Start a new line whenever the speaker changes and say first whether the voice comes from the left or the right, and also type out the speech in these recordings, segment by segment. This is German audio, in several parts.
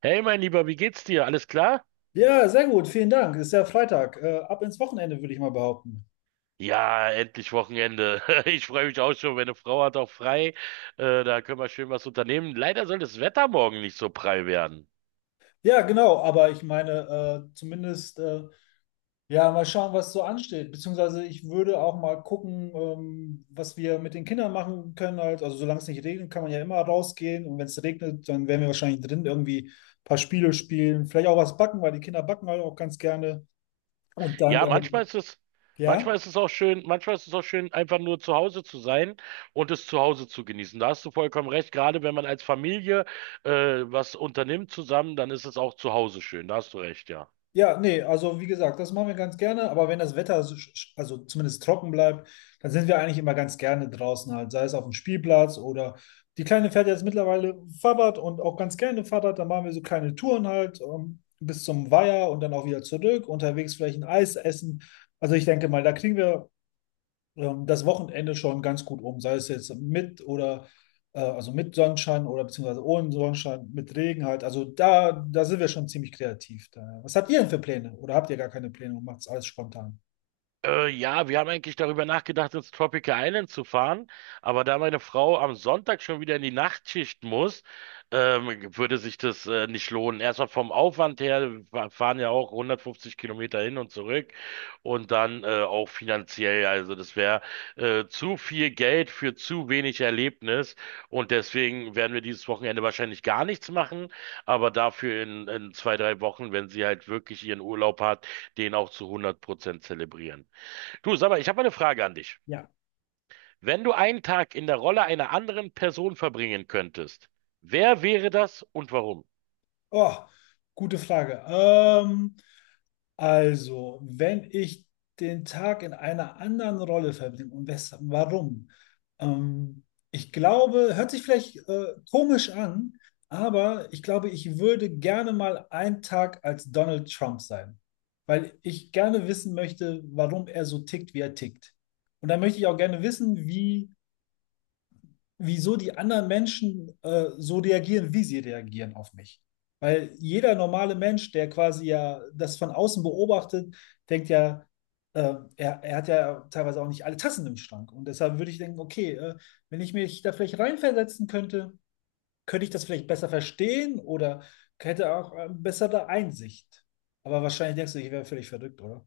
right: Hey, mein Lieber, wie geht's dir? Alles klar?
left: Ja, sehr gut, vielen Dank. Ist ja Freitag. Ab ins Wochenende, würde ich mal behaupten.
right: Ja, endlich Wochenende. Ich freue mich auch schon. Meine Frau hat auch frei. Da können wir schön was unternehmen. Leider soll das Wetter morgen nicht so prall werden.
left: Ja, genau, aber ich meine, äh, zumindest, äh, ja, mal schauen, was so ansteht. Beziehungsweise ich würde auch mal gucken, was wir mit den Kindern machen können. Halt. Also solange es nicht regnet, kann man ja immer rausgehen. Und wenn es regnet, dann werden wir wahrscheinlich drin irgendwie ein paar Spiele spielen. Vielleicht auch was backen, weil die Kinder backen halt auch ganz gerne. Und
right: Ja, manchmal ist es,
left: ja.
right: manchmal ist es auch schön, einfach nur zu Hause zu sein und es zu Hause zu genießen. Da hast du vollkommen recht. Gerade wenn man als Familie was unternimmt zusammen, dann ist es auch zu Hause schön. Da hast du recht, ja.
left: Ja, nee, also wie gesagt, das machen wir ganz gerne, aber wenn das Wetter, so also zumindest trocken bleibt, dann sind wir eigentlich immer ganz gerne draußen halt, sei es auf dem Spielplatz oder die Kleine fährt jetzt mittlerweile Fahrrad und auch ganz gerne Fahrrad, dann machen wir so kleine Touren halt bis zum Weiher und dann auch wieder zurück, unterwegs vielleicht ein Eis essen. Also ich denke mal, da kriegen wir das Wochenende schon ganz gut um, sei es jetzt mit oder also mit Sonnenschein oder beziehungsweise ohne Sonnenschein, mit Regen halt. Also da sind wir schon ziemlich kreativ. Da. Was habt ihr denn für Pläne? Oder habt ihr gar keine Pläne und macht es alles spontan?
right: Ja, wir haben eigentlich darüber nachgedacht, ins Tropical Island zu fahren, aber da meine Frau am Sonntag schon wieder in die Nachtschicht muss, würde sich das nicht lohnen. Erstmal vom Aufwand her, wir fahren ja auch 150 Kilometer hin und zurück und dann auch finanziell. Also das wäre zu viel Geld für zu wenig Erlebnis und deswegen werden wir dieses Wochenende wahrscheinlich gar nichts machen, aber dafür in zwei, drei Wochen, wenn sie halt wirklich ihren Urlaub hat, den auch zu 100% zelebrieren. Du, sag mal, ich habe eine Frage an dich. Wenn du einen Tag in der Rolle einer anderen Person verbringen könntest, wer wäre das und warum?
left: Oh, gute Frage. Also, wenn ich den Tag in einer anderen Rolle verbringe und weshalb, warum? Ähm, Ich glaube, hört sich vielleicht komisch an, aber ich glaube, ich würde gerne mal einen Tag als Donald Trump sein, weil ich gerne wissen möchte, warum er so tickt, wie er tickt. Und dann möchte ich auch gerne wissen, wie wieso die anderen Menschen so reagieren, wie sie reagieren auf mich. Weil jeder normale Mensch, der quasi ja das von außen beobachtet, denkt ja, er hat ja teilweise auch nicht alle Tassen im Schrank. Und deshalb würde ich denken, okay, wenn ich mich da vielleicht reinversetzen könnte, könnte ich das vielleicht besser verstehen oder hätte auch bessere Einsicht. Aber wahrscheinlich denkst du, ich wäre völlig verrückt, oder?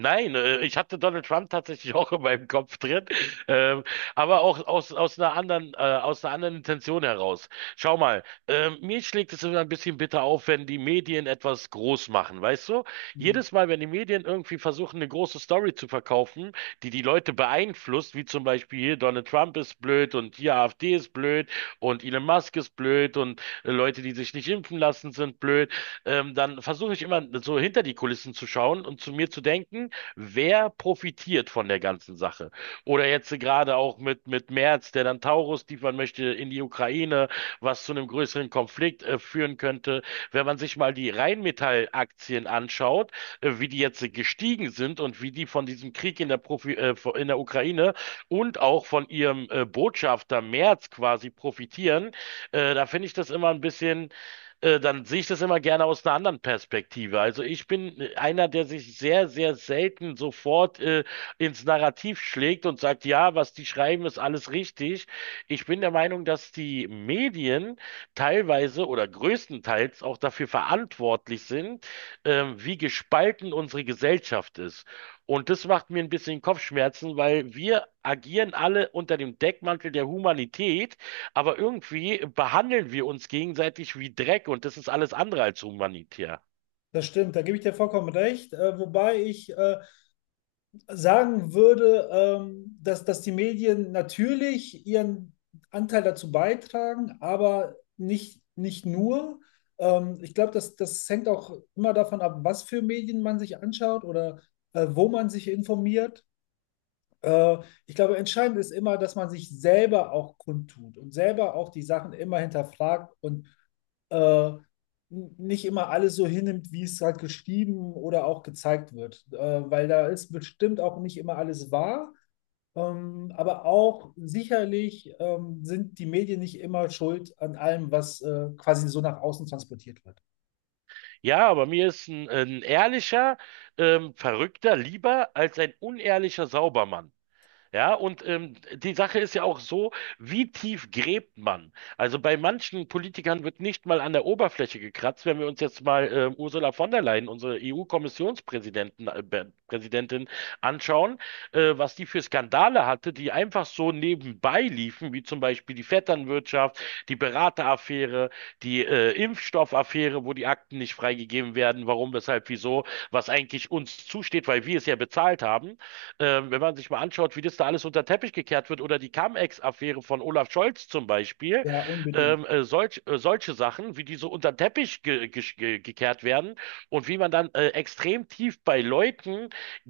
right: Nein, ich hatte Donald Trump tatsächlich auch in meinem Kopf drin, ähm, aber auch aus einer aus einer anderen Intention heraus. Schau mal, mir schlägt es immer ein bisschen bitter auf, wenn die Medien etwas groß machen, weißt du?
left: Mhm.
right: Jedes Mal, wenn die Medien irgendwie versuchen, eine große Story zu verkaufen, die die Leute beeinflusst, wie zum Beispiel hier Donald Trump ist blöd und hier AfD ist blöd und Elon Musk ist blöd und Leute, die sich nicht impfen lassen, sind blöd. Dann versuche ich immer so hinter die Kulissen zu schauen und zu mir zu denken: Wer profitiert von der ganzen Sache? Oder jetzt gerade auch mit Merz, der dann Taurus liefern möchte in die Ukraine, was zu einem größeren Konflikt führen könnte. Wenn man sich mal die Rheinmetall-Aktien anschaut, wie die jetzt gestiegen sind und wie die von diesem Krieg in der, Profi in der Ukraine und auch von ihrem Botschafter Merz quasi profitieren, da finde ich das immer ein bisschen dann sehe ich das immer gerne aus einer anderen Perspektive. Also ich bin einer, der sich sehr, sehr selten sofort ins Narrativ schlägt und sagt, ja, was die schreiben, ist alles richtig. Ich bin der Meinung, dass die Medien teilweise oder größtenteils auch dafür verantwortlich sind, wie gespalten unsere Gesellschaft ist. Und das macht mir ein bisschen Kopfschmerzen, weil wir agieren alle unter dem Deckmantel der Humanität, aber irgendwie behandeln wir uns gegenseitig wie Dreck und das ist alles andere als humanitär.
left: Das stimmt, da gebe ich dir vollkommen recht. Wobei ich sagen würde, dass die Medien natürlich ihren Anteil dazu beitragen, aber nicht nur. Ich glaube, das hängt auch immer davon ab, was für Medien man sich anschaut oder wo man sich informiert. Äh, Ich glaube, entscheidend ist immer, dass man sich selber auch kundtut und selber auch die Sachen immer hinterfragt und äh, n- nicht immer alles so hinnimmt, wie es halt geschrieben oder auch gezeigt wird. Weil da ist bestimmt auch nicht immer alles wahr. Aber auch sicherlich sind die Medien nicht immer schuld an allem, was quasi so nach außen transportiert wird.
right: Ja, aber mir ist ein ehrlicher, Verrückter lieber als ein unehrlicher Saubermann. Ja, und die Sache ist ja auch so, wie tief gräbt man? Also bei manchen Politikern wird nicht mal an der Oberfläche gekratzt. Wenn wir uns jetzt mal Ursula von der Leyen, unsere EU-Kommissionspräsidentin Präsidentin, anschauen, was die für Skandale hatte, die einfach so nebenbei liefen, wie zum Beispiel die Vetternwirtschaft, die Berateraffäre, die Impfstoffaffäre, wo die Akten nicht freigegeben werden, warum, weshalb, wieso, was eigentlich uns zusteht, weil wir es ja bezahlt haben. Wenn man sich mal anschaut, wie das da alles unter den Teppich gekehrt wird oder die Cum-Ex-Affäre von Olaf Scholz zum Beispiel,
left: Ja, unbedingt.
right: solche Sachen, wie die so unter den Teppich ge ge ge gekehrt werden und wie man dann extrem tief bei Leuten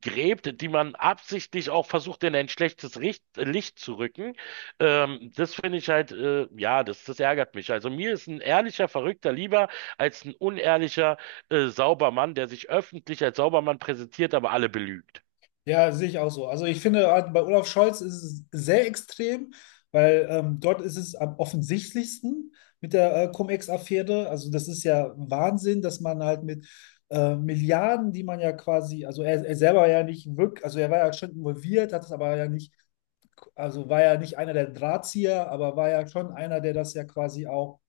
right: gräbt, die man absichtlich auch versucht, in ein schlechtes Richt Licht zu rücken. Das finde ich halt, das ärgert mich. Also mir ist ein ehrlicher Verrückter lieber als ein unehrlicher Saubermann, der sich öffentlich als Saubermann präsentiert, aber alle belügt.
left: Ja, sehe ich auch so. Also ich finde, bei Olaf Scholz ist es sehr extrem, weil dort ist es am offensichtlichsten mit der Cum-Ex-Affäre. Also das ist ja Wahnsinn, dass man halt mit Milliarden, die man ja quasi, also er selber ja nicht wirklich, also er war ja schon involviert, hat es aber ja nicht, also war ja nicht einer der Drahtzieher, aber war ja schon einer, der das ja quasi auch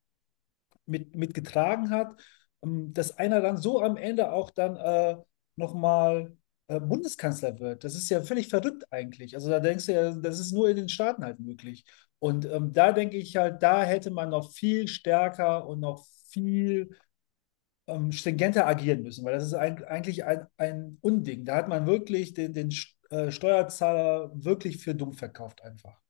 left: mitgetragen hat, dass einer dann so am Ende auch dann nochmal Bundeskanzler wird. Das ist ja völlig verrückt eigentlich. Also da denkst du ja, das ist nur in den Staaten halt möglich. Und da denke ich halt, da hätte man noch viel stärker und noch viel stringenter agieren müssen, weil das ist ein, eigentlich ein Unding. Da hat man wirklich den Steuerzahler wirklich für dumm verkauft einfach.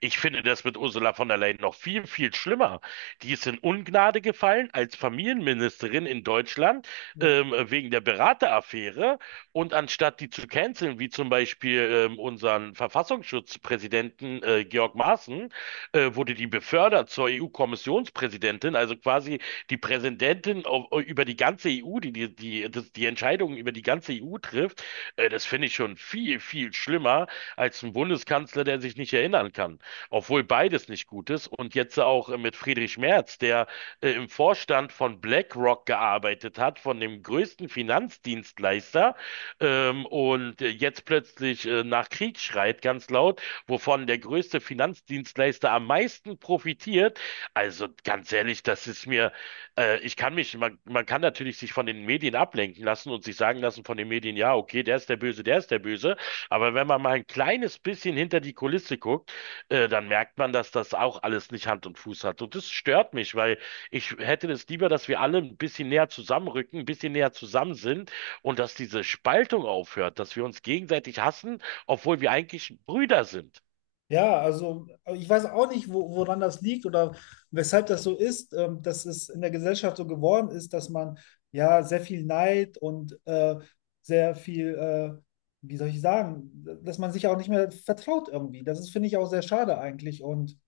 right: Ich finde das mit Ursula von der Leyen noch viel, viel schlimmer. Die ist in Ungnade gefallen als Familienministerin in Deutschland
left: Ja.
right: wegen der Berateraffäre. Und anstatt die zu canceln, wie zum Beispiel unseren Verfassungsschutzpräsidenten Georg Maaßen, wurde die befördert zur EU-Kommissionspräsidentin, also quasi die Präsidentin über die ganze EU, die die Entscheidungen über die ganze EU trifft. Das finde ich schon viel, viel schlimmer als ein Bundeskanzler, der sich nicht erinnern kann, obwohl beides nicht gut ist. Und jetzt auch mit Friedrich Merz, der im Vorstand von BlackRock gearbeitet hat, von dem größten Finanzdienstleister, und jetzt plötzlich nach Krieg schreit ganz laut, wovon der größte Finanzdienstleister am meisten profitiert. Also ganz ehrlich, das ist mir, ich kann man kann natürlich sich von den Medien ablenken lassen und sich sagen lassen von den Medien, ja, okay, der ist der Böse, der ist der Böse. Aber wenn man mal ein kleines bisschen hinter die Kulisse guckt, dann merkt man, dass das auch alles nicht Hand und Fuß hat. Und das stört mich, weil ich hätte es lieber, dass wir alle ein bisschen näher zusammenrücken, ein bisschen näher zusammen sind und dass diese Spaltung aufhört, dass wir uns gegenseitig hassen, obwohl wir eigentlich Brüder sind.
left: Ja, also ich weiß auch nicht, wo, woran das liegt oder weshalb das so ist, dass es in der Gesellschaft so geworden ist, dass man ja sehr viel Neid und sehr viel, wie soll ich sagen, dass man sich auch nicht mehr vertraut irgendwie. Das ist, finde ich, auch sehr schade eigentlich. Und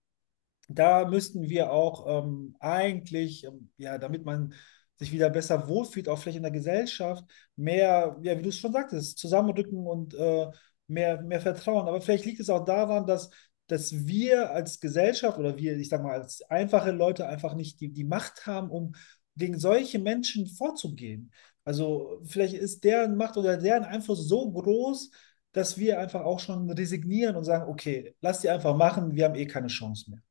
left: da müssten wir auch eigentlich ja, damit man sich wieder besser wohlfühlt, auch vielleicht in der Gesellschaft, mehr, ja, wie du es schon sagtest, zusammenrücken und mehr, mehr Vertrauen. Aber vielleicht liegt es auch daran, dass, dass wir als Gesellschaft oder wir, ich sag mal, als einfache Leute einfach nicht die Macht haben, um gegen solche Menschen vorzugehen. Also vielleicht ist deren Macht oder deren Einfluss so groß, dass wir einfach auch schon resignieren und sagen, okay, lass die einfach machen, wir haben eh keine Chance mehr.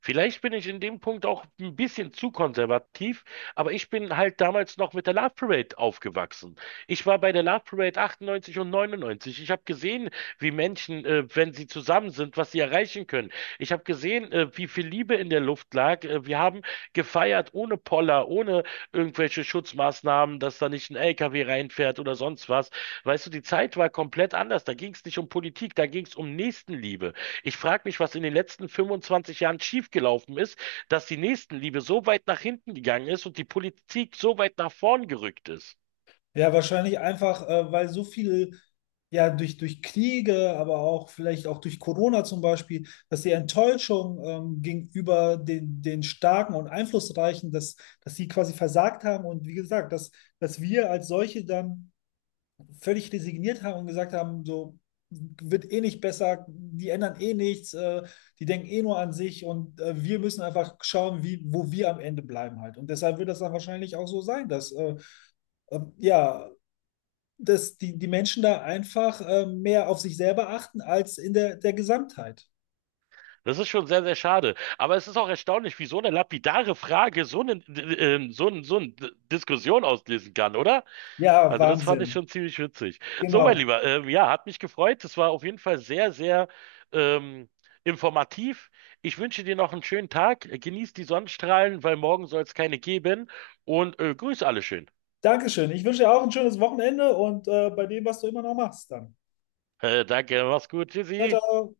right: Vielleicht bin ich in dem Punkt auch ein bisschen zu konservativ, aber ich bin halt damals noch mit der Love Parade aufgewachsen. Ich war bei der Love Parade 98 und 99. Ich habe gesehen, wie Menschen, wenn sie zusammen sind, was sie erreichen können. Ich habe gesehen, wie viel Liebe in der Luft lag. Wir haben gefeiert ohne Poller, ohne irgendwelche Schutzmaßnahmen, dass da nicht ein LKW reinfährt oder sonst was. Weißt du, die Zeit war komplett anders. Da ging es nicht um Politik, da ging es um Nächstenliebe. Ich frage mich, was in den letzten 25 Jahren schiefgelaufen ist, dass die Nächstenliebe so weit nach hinten gegangen ist und die Politik so weit nach vorn gerückt ist.
left: Ja, wahrscheinlich einfach, weil so viel, ja, durch Kriege, aber auch vielleicht auch durch Corona zum Beispiel, dass die Enttäuschung gegenüber den Starken und Einflussreichen, dass, dass sie quasi versagt haben und wie gesagt, dass, dass wir als solche dann völlig resigniert haben und gesagt haben, so wird eh nicht besser, die ändern eh nichts, die denken eh nur an sich und wir müssen einfach schauen, wie, wo wir am Ende bleiben halt. Und deshalb wird das dann wahrscheinlich auch so sein, dass ja, dass die Menschen da einfach mehr auf sich selber achten als in der Gesamtheit.
right: Das ist schon sehr, sehr schade. Aber es ist auch erstaunlich, wie so eine lapidare Frage so eine Diskussion auslösen kann, oder?
left: Ja,
right: Also das fand ich
left: Wahnsinn.
right: schon ziemlich witzig. So, mein
left: Genau.
right: Lieber, ja, hat mich gefreut. Es war auf jeden Fall sehr, sehr ähm, informativ. Ich wünsche dir noch einen schönen Tag. Genieß die Sonnenstrahlen, weil morgen soll es keine geben. Und grüß alle schön.
left: Dankeschön. Ich wünsche dir auch ein schönes Wochenende und bei dem, was du immer noch machst, dann.
right: Danke, mach's gut.
left: Ciao,
right: Tschüssi.
left: ciao.